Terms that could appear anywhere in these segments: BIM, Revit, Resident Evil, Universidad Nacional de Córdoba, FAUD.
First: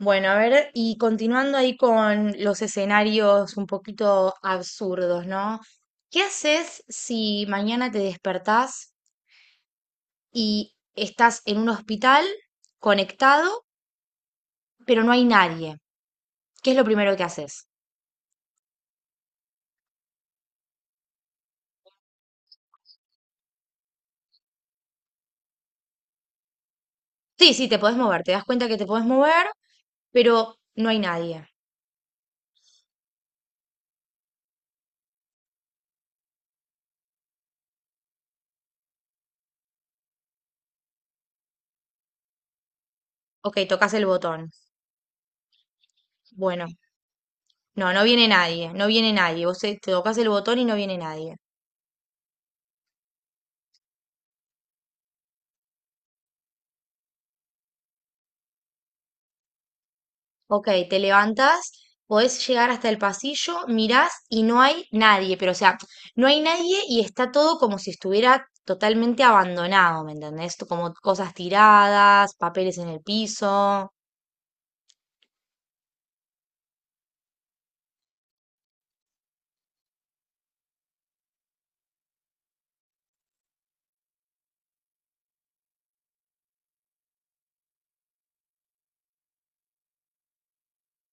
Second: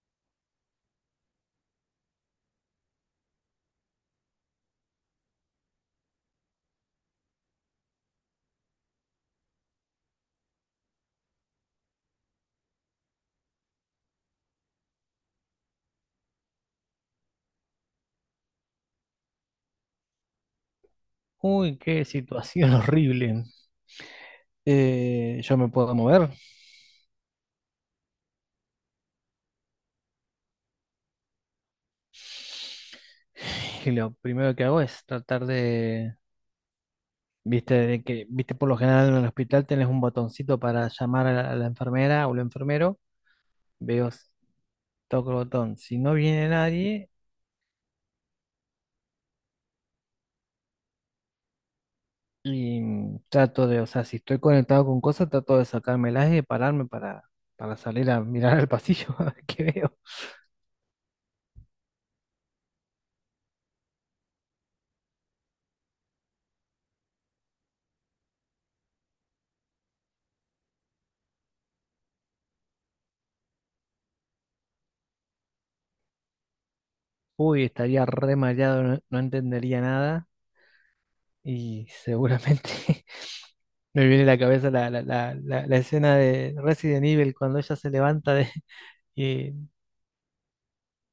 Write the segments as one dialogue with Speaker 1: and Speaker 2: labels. Speaker 1: Bueno, a ver, y continuando ahí con los escenarios un poquito absurdos, ¿no? ¿Qué haces si mañana te despertás y estás en un hospital conectado, pero no hay nadie? ¿Qué es lo primero que haces?
Speaker 2: Uy, qué situación horrible. Yo me puedo mover
Speaker 1: Sí, sí, te podés mover, te das cuenta que te podés mover, pero no hay nadie.
Speaker 2: y lo primero que hago es tratar de, viste, de que, viste, por lo general en el hospital tenés un botoncito para llamar a a la enfermera o el enfermero.
Speaker 1: Ok, tocas el
Speaker 2: Veo,
Speaker 1: botón.
Speaker 2: toco el botón. Si no viene
Speaker 1: Bueno,
Speaker 2: nadie
Speaker 1: no, no viene nadie, no viene nadie. Vos te tocas el botón y no viene nadie.
Speaker 2: y trato de, o sea, si estoy conectado con cosas, trato de sacármelas y de pararme para salir a mirar al pasillo a ver qué veo.
Speaker 1: Ok, te levantas, podés llegar hasta el pasillo, mirás y no hay nadie, pero o sea, no hay nadie y está todo como si estuviera totalmente abandonado, ¿me entendés? Como cosas tiradas, papeles en el piso,
Speaker 2: Uy, estaría re mareado, no entendería nada. Y seguramente me viene a la cabeza la escena de Resident Evil cuando ella se levanta de, y-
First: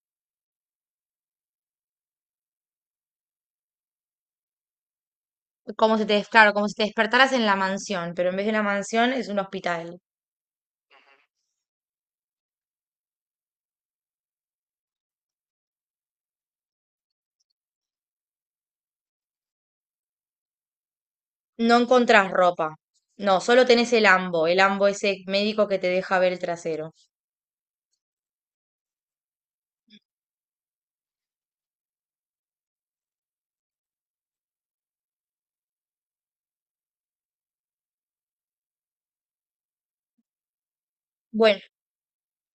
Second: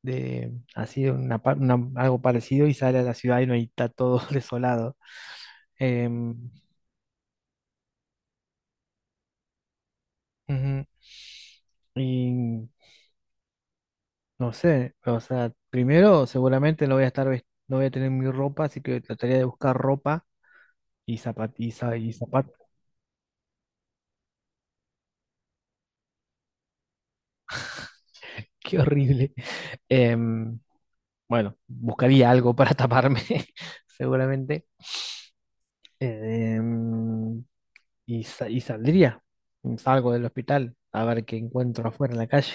Speaker 2: de así de una, algo parecido y sale a la ciudad y no y está todo desolado.
Speaker 1: como si te,
Speaker 2: Em,
Speaker 1: claro, como si te despertaras en la mansión, pero en vez de una mansión es un hospital.
Speaker 2: Ujú. Y no sé, o sea, primero seguramente no voy a estar, no voy a tener mi ropa, así que trataría de buscar ropa y
Speaker 1: No encontrás
Speaker 2: zapatos.
Speaker 1: ropa. No, solo tenés el ambo ese médico que te deja ver el trasero.
Speaker 2: Qué horrible. Em, Bueno, buscaría algo para taparme, seguramente. Em, y, y saldría. Salgo del hospital a ver qué
Speaker 1: Bueno,
Speaker 2: encuentro afuera en la calle.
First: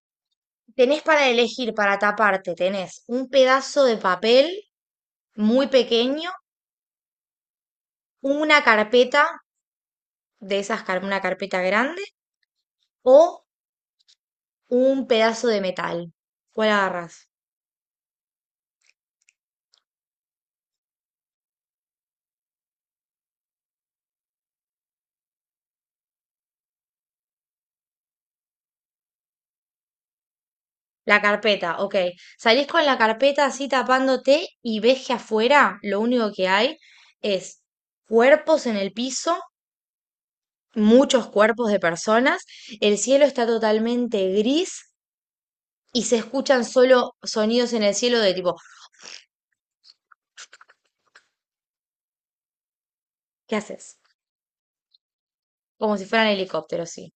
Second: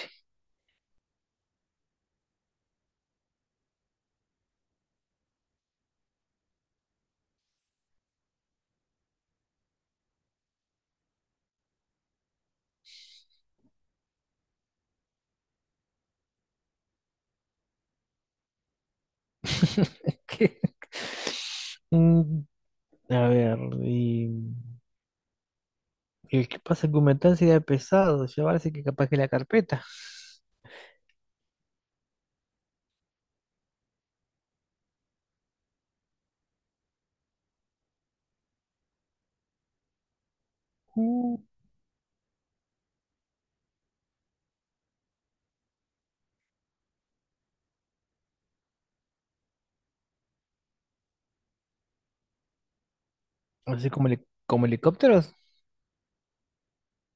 Speaker 1: tenés para elegir, para taparte, tenés un pedazo de papel muy pequeño, una carpeta de esas, una carpeta grande o un pedazo de metal. ¿Cuál agarras?
Speaker 2: ¿Qué? Mm, A ver, y, y qué pasa que aumentar sería pesado, llevarse que capaz que la carpeta.
Speaker 1: La carpeta, ok. Salís con la carpeta así tapándote y ves que afuera lo único que hay es cuerpos en el piso, muchos
Speaker 2: Mm,
Speaker 1: cuerpos de personas, el cielo está totalmente gris y se escuchan solo sonidos en el cielo de tipo, ¿qué
Speaker 2: Así
Speaker 1: haces?
Speaker 2: como, como helicópteros.
Speaker 1: Como si fueran helicópteros, sí.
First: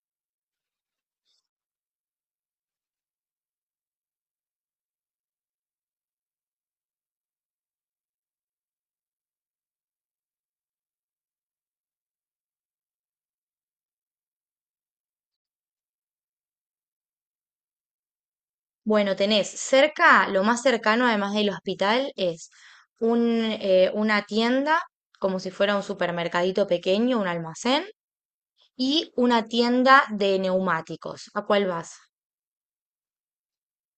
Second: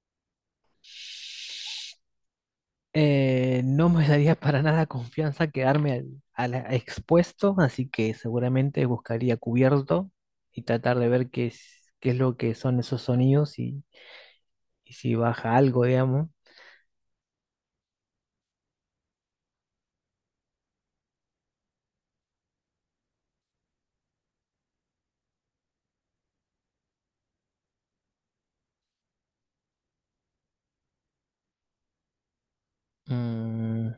Speaker 2: No me daría para nada confianza quedarme al expuesto, así que seguramente buscaría cubierto y tratar de ver qué es lo que son esos sonidos y si baja algo, digamos.
Speaker 1: Bueno, tenés cerca, lo más cercano además del hospital es un, una tienda, como si fuera un supermercadito pequeño, un almacén, y una tienda de neumáticos. ¿A cuál vas?
Speaker 2: Mm,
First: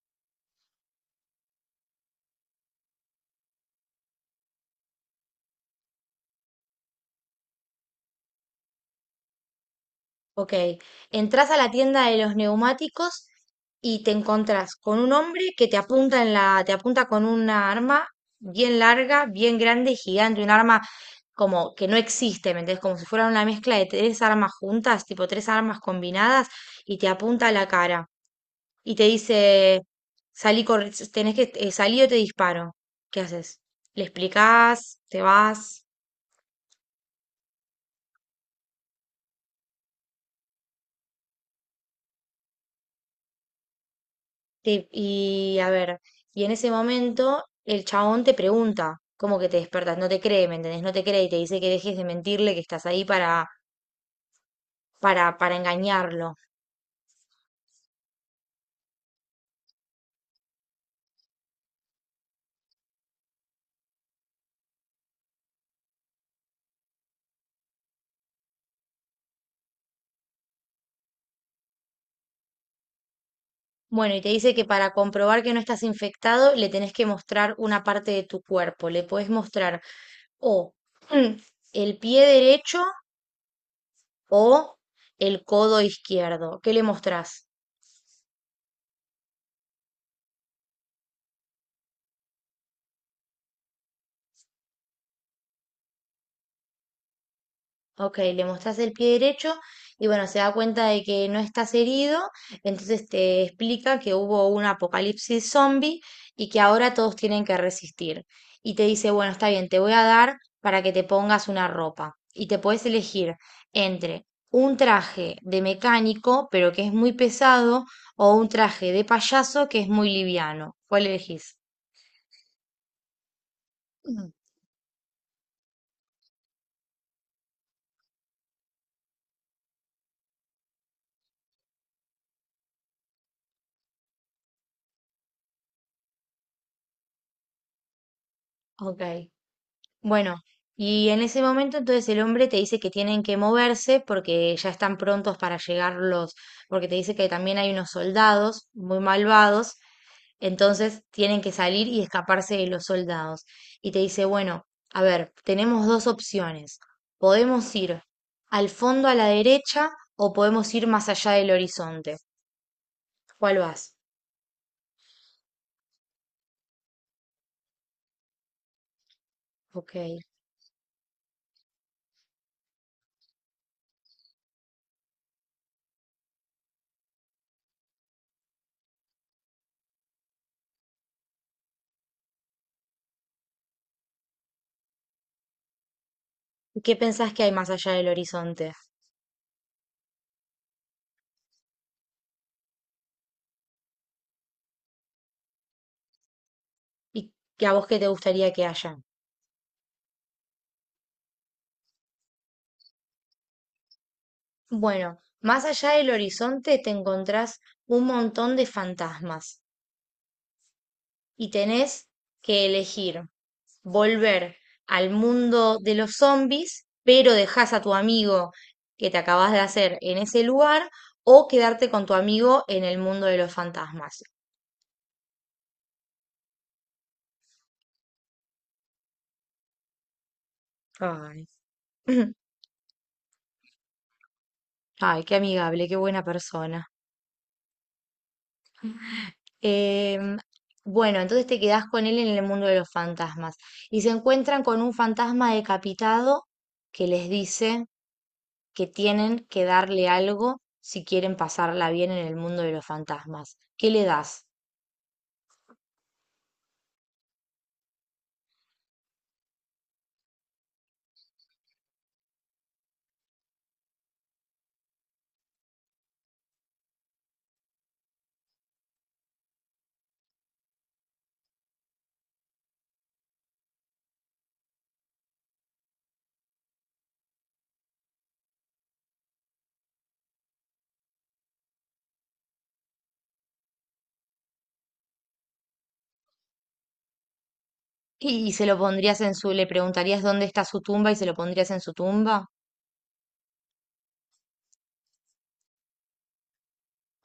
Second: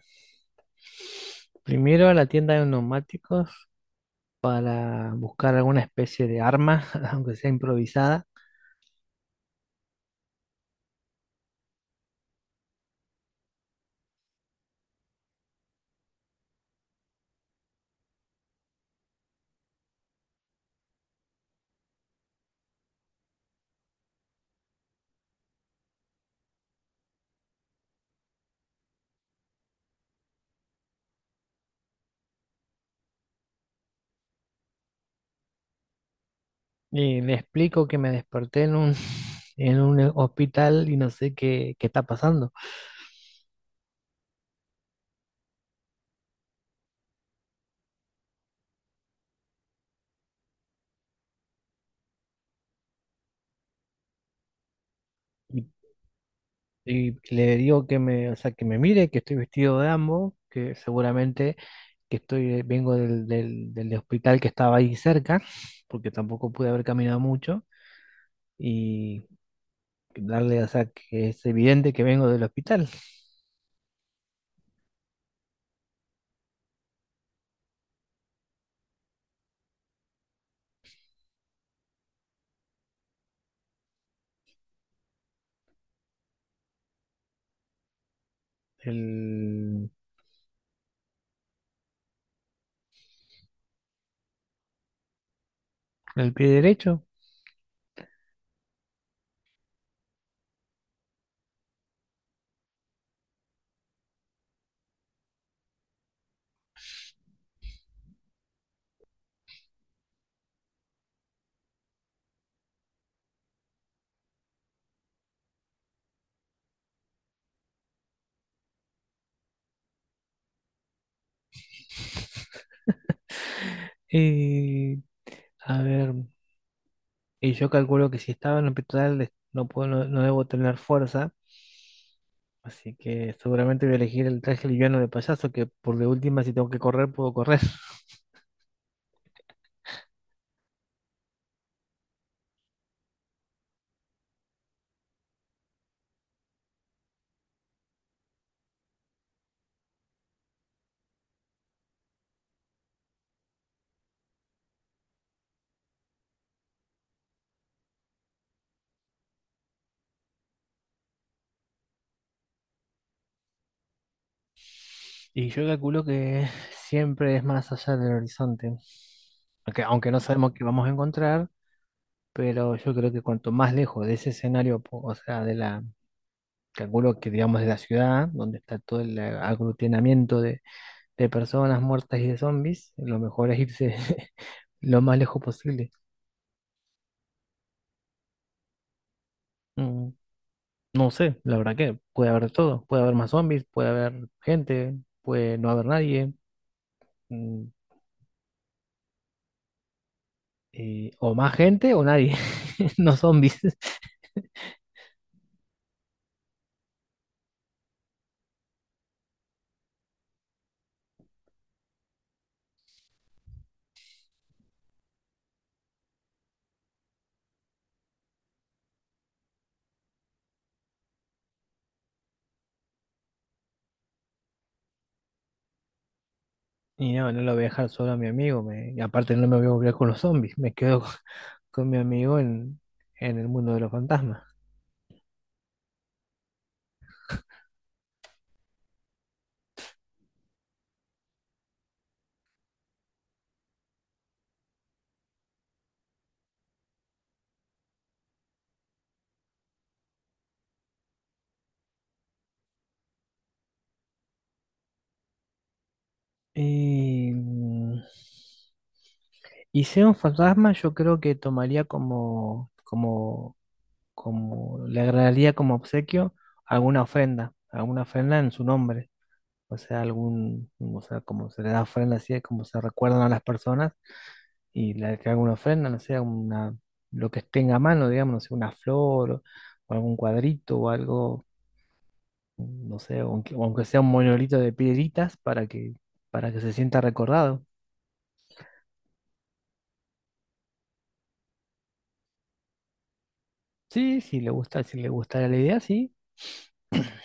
Speaker 2: Primero a la tienda de neumáticos para buscar alguna especie de arma, aunque sea improvisada.
Speaker 1: Ok, entras a la tienda de los neumáticos y te encontrás con un hombre que te apunta en la, te apunta con una arma bien larga, bien grande y gigante, un arma como que no existe, ¿me entendés? Como si fuera una mezcla de tres armas juntas, tipo tres armas combinadas, y te apunta a la cara y te dice, salí, tenés que salir o te disparo. ¿Qué haces? ¿Le explicás? ¿Te vas?
Speaker 2: Y le explico que me desperté en un hospital y no sé qué, qué está pasando.
Speaker 1: Y a ver, y en ese momento el chabón te pregunta, ¿cómo que te despertas? No te cree, ¿me entendés? No te cree y te dice que dejes de mentirle, que estás ahí para
Speaker 2: Y
Speaker 1: engañarlo.
Speaker 2: Y le digo que me, o sea, que me mire, que estoy vestido de ambos, que seguramente que estoy, vengo del hospital que estaba ahí cerca, porque tampoco pude haber caminado mucho, y darle, o sea, que es evidente que vengo del hospital,
Speaker 1: Bueno, y te dice que para comprobar que no estás infectado, le tenés que mostrar una parte de tu cuerpo. Le podés mostrar o mm, el pie derecho o el codo izquierdo. ¿Qué le mostrás?
Speaker 2: el, el pie derecho.
Speaker 1: Ok, le mostrás el pie derecho y bueno, se da cuenta de que no estás herido, entonces te explica que hubo un apocalipsis zombie y que ahora todos tienen que resistir. Y te dice, bueno, está bien, te voy a dar para que te pongas una ropa. Y te puedes elegir entre un traje de mecánico, pero que es muy pesado, o un traje de payaso que es muy liviano. ¿Cuál elegís? Mm.
Speaker 2: Y a ver, y yo calculo que si estaba en el hospital no puedo, no debo tener fuerza, así que seguramente voy a elegir el traje liviano de payaso, que por de última si tengo que correr puedo correr.
Speaker 1: Ok. Bueno, y en ese momento entonces el hombre te dice que tienen que moverse porque ya están prontos para llegar los, porque te dice que también hay unos soldados muy malvados, entonces tienen que salir y escaparse de los soldados. Y te dice, bueno, a ver, tenemos dos opciones. Podemos ir al fondo a la derecha o podemos ir más allá del horizonte. ¿Cuál vas?
Speaker 2: Y yo calculo que siempre es más allá del horizonte,
Speaker 1: Ok.
Speaker 2: aunque no sabemos qué vamos a encontrar, pero yo creo que cuanto más lejos de ese escenario, o sea, de la, calculo que digamos de la ciudad, donde está todo el aglutinamiento de personas muertas y de zombies, lo mejor es irse lo más lejos posible.
Speaker 1: ¿Y qué pensás que hay más allá del horizonte?
Speaker 2: Mm, No sé, la verdad que puede haber de todo, puede haber más zombies, puede haber gente, puede no haber nadie,
Speaker 1: ¿Y que
Speaker 2: mm,
Speaker 1: a vos qué te gustaría que haya?
Speaker 2: o más gente o nadie, no zombies.
Speaker 1: Bueno, más allá del horizonte te encontrás un montón de fantasmas y tenés que elegir volver al mundo de los zombies, pero dejás a tu amigo que te acabas de hacer en ese lugar o quedarte con tu amigo en el mundo de los fantasmas.
Speaker 2: Y no, no lo voy a dejar solo a mi amigo. Me, y aparte no me voy a volver con los zombies. Me quedo con,
Speaker 1: Ay,
Speaker 2: con mi amigo en el mundo de los fantasmas.
Speaker 1: ay, qué amigable, qué buena persona. Em, bueno, entonces te quedás con él en el mundo de los fantasmas y se encuentran con un fantasma decapitado que les dice que tienen que darle algo si quieren pasarla bien en el mundo de los fantasmas. ¿Qué le das?
Speaker 2: Y, y sea un fantasma, yo creo que tomaría como le agradaría como obsequio alguna ofrenda en su nombre. O sea, algún, o sea, como se le da ofrenda así, es como se recuerdan a las personas. Y la que haga una ofrenda, no sé, una, lo que tenga a mano, digamos, no sé, una flor o algún cuadrito o algo, no sé, aunque, aunque sea un monolito de piedritas para que se sienta recordado.
Speaker 1: Y se lo pondrías en su, le preguntarías dónde está su tumba y se lo pondrías en su tumba.
Speaker 2: Sí, sí, le gusta, si le gustara la idea, sí.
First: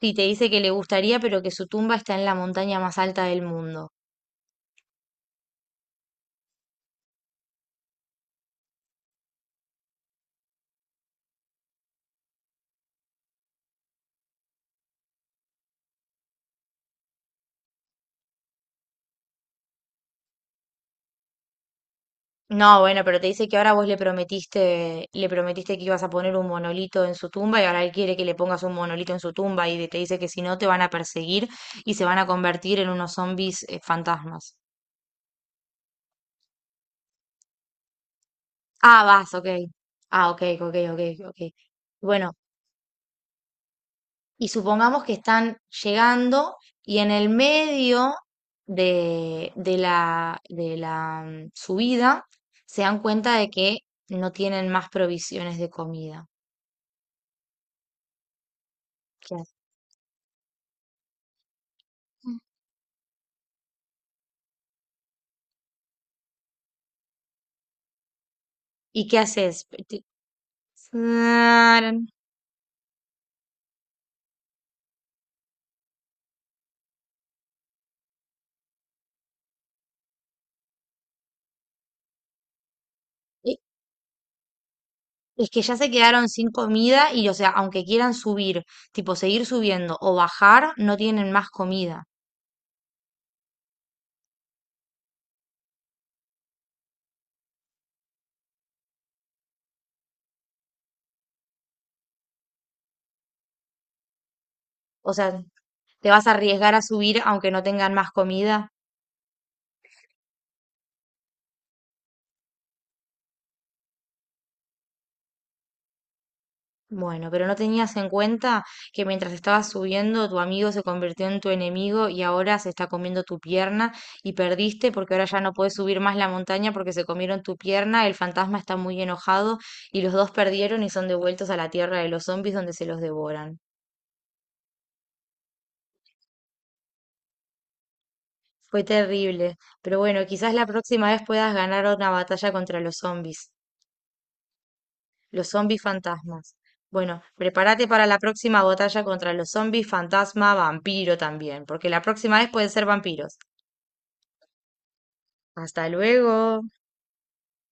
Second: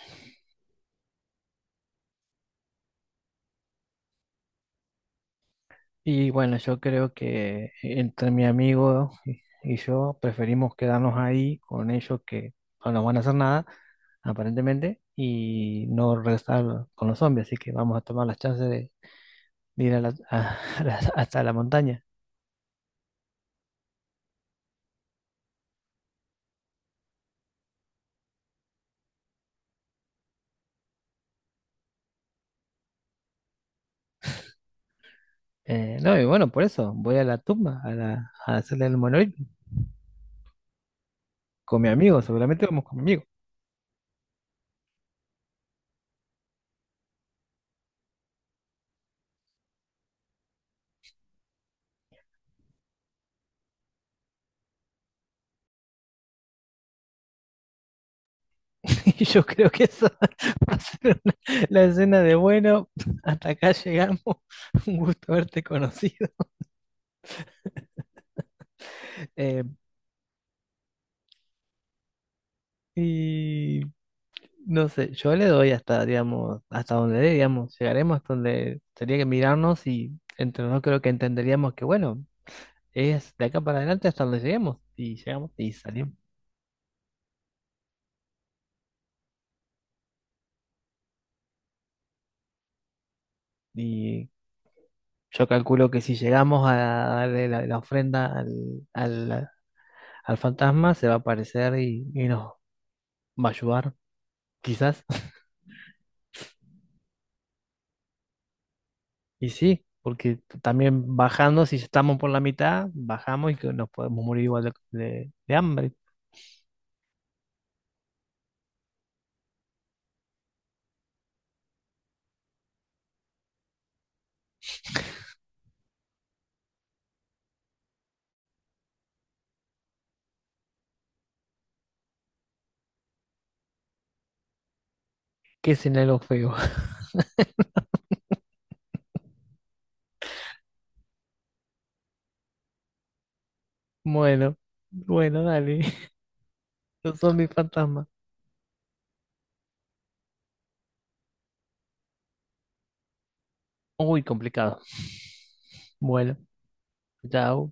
Speaker 1: Si te dice que le gustaría, pero que su tumba está en la montaña más alta del mundo.
Speaker 2: Y bueno, yo creo que entre mi amigo y yo preferimos quedarnos ahí con ellos que no nos van a hacer nada, aparentemente, y no regresar con los zombies, así que vamos a tomar las chances de ir a a hasta la montaña.
Speaker 1: No, bueno, pero te dice que ahora vos le prometiste que ibas a poner un monolito en su tumba y ahora él quiere que le pongas un monolito en su tumba y te dice que si no te van a perseguir y se van a convertir en unos zombies fantasmas.
Speaker 2: No, y bueno, por eso voy a la tumba, a hacerle el
Speaker 1: Ah, vas,
Speaker 2: monolito
Speaker 1: ok. Ah, ok, ok, ok, ok.
Speaker 2: con mi amigo,
Speaker 1: Bueno,
Speaker 2: seguramente vamos con mi amigo.
Speaker 1: y supongamos que están llegando y en el medio de la subida se dan cuenta de que no tienen más provisiones de comida.
Speaker 2: Y
Speaker 1: ¿Qué
Speaker 2: yo
Speaker 1: hacen?
Speaker 2: creo que eso va a ser la escena de bueno, hasta acá llegamos, un gusto haberte conocido.
Speaker 1: ¿Y qué
Speaker 2: Eh,
Speaker 1: haces? Tarán.
Speaker 2: y no sé, yo le doy hasta, digamos, hasta donde dé, digamos, llegaremos hasta donde tendría que mirarnos y entre nosotros creo que entenderíamos que, bueno, es de
Speaker 1: Y-
Speaker 2: acá para adelante hasta donde lleguemos. Y llegamos
Speaker 1: Es que
Speaker 2: y
Speaker 1: ya se
Speaker 2: salimos.
Speaker 1: quedaron sin comida y, o sea, aunque quieran subir, tipo seguir subiendo o bajar, no tienen más comida.
Speaker 2: Y Yo calculo que si llegamos a darle la ofrenda al- al fantasma, se va a aparecer y nos va a ayudar, quizás.
Speaker 1: O sea, te vas a arriesgar a subir aunque no tengan más comida.
Speaker 2: Y sí, porque también bajando, si estamos por la mitad, bajamos y que nos podemos morir igual de, de hambre.
Speaker 1: Bueno, pero no tenías en cuenta que mientras estabas subiendo, tu amigo se convirtió en tu enemigo y ahora se está comiendo tu pierna y perdiste porque ahora ya no puedes subir más la montaña porque se comieron tu pierna, el fantasma está muy enojado y los dos perdieron y son devueltos a la tierra de los zombies donde se los devoran.
Speaker 2: ¿Qué escenario feo?
Speaker 1: Fue terrible, pero bueno, quizás la próxima vez puedas ganar una batalla contra los zombies.
Speaker 2: Bueno, bueno,
Speaker 1: Los
Speaker 2: dale.
Speaker 1: zombies fantasmas.
Speaker 2: Los
Speaker 1: Bueno,
Speaker 2: zombies
Speaker 1: prepárate para
Speaker 2: fantasmas.
Speaker 1: la próxima batalla contra los zombies fantasma vampiro también, porque la próxima vez pueden ser vampiros.
Speaker 2: Uy, complicado.
Speaker 1: Hasta
Speaker 2: Bueno,
Speaker 1: luego.
Speaker 2: chao.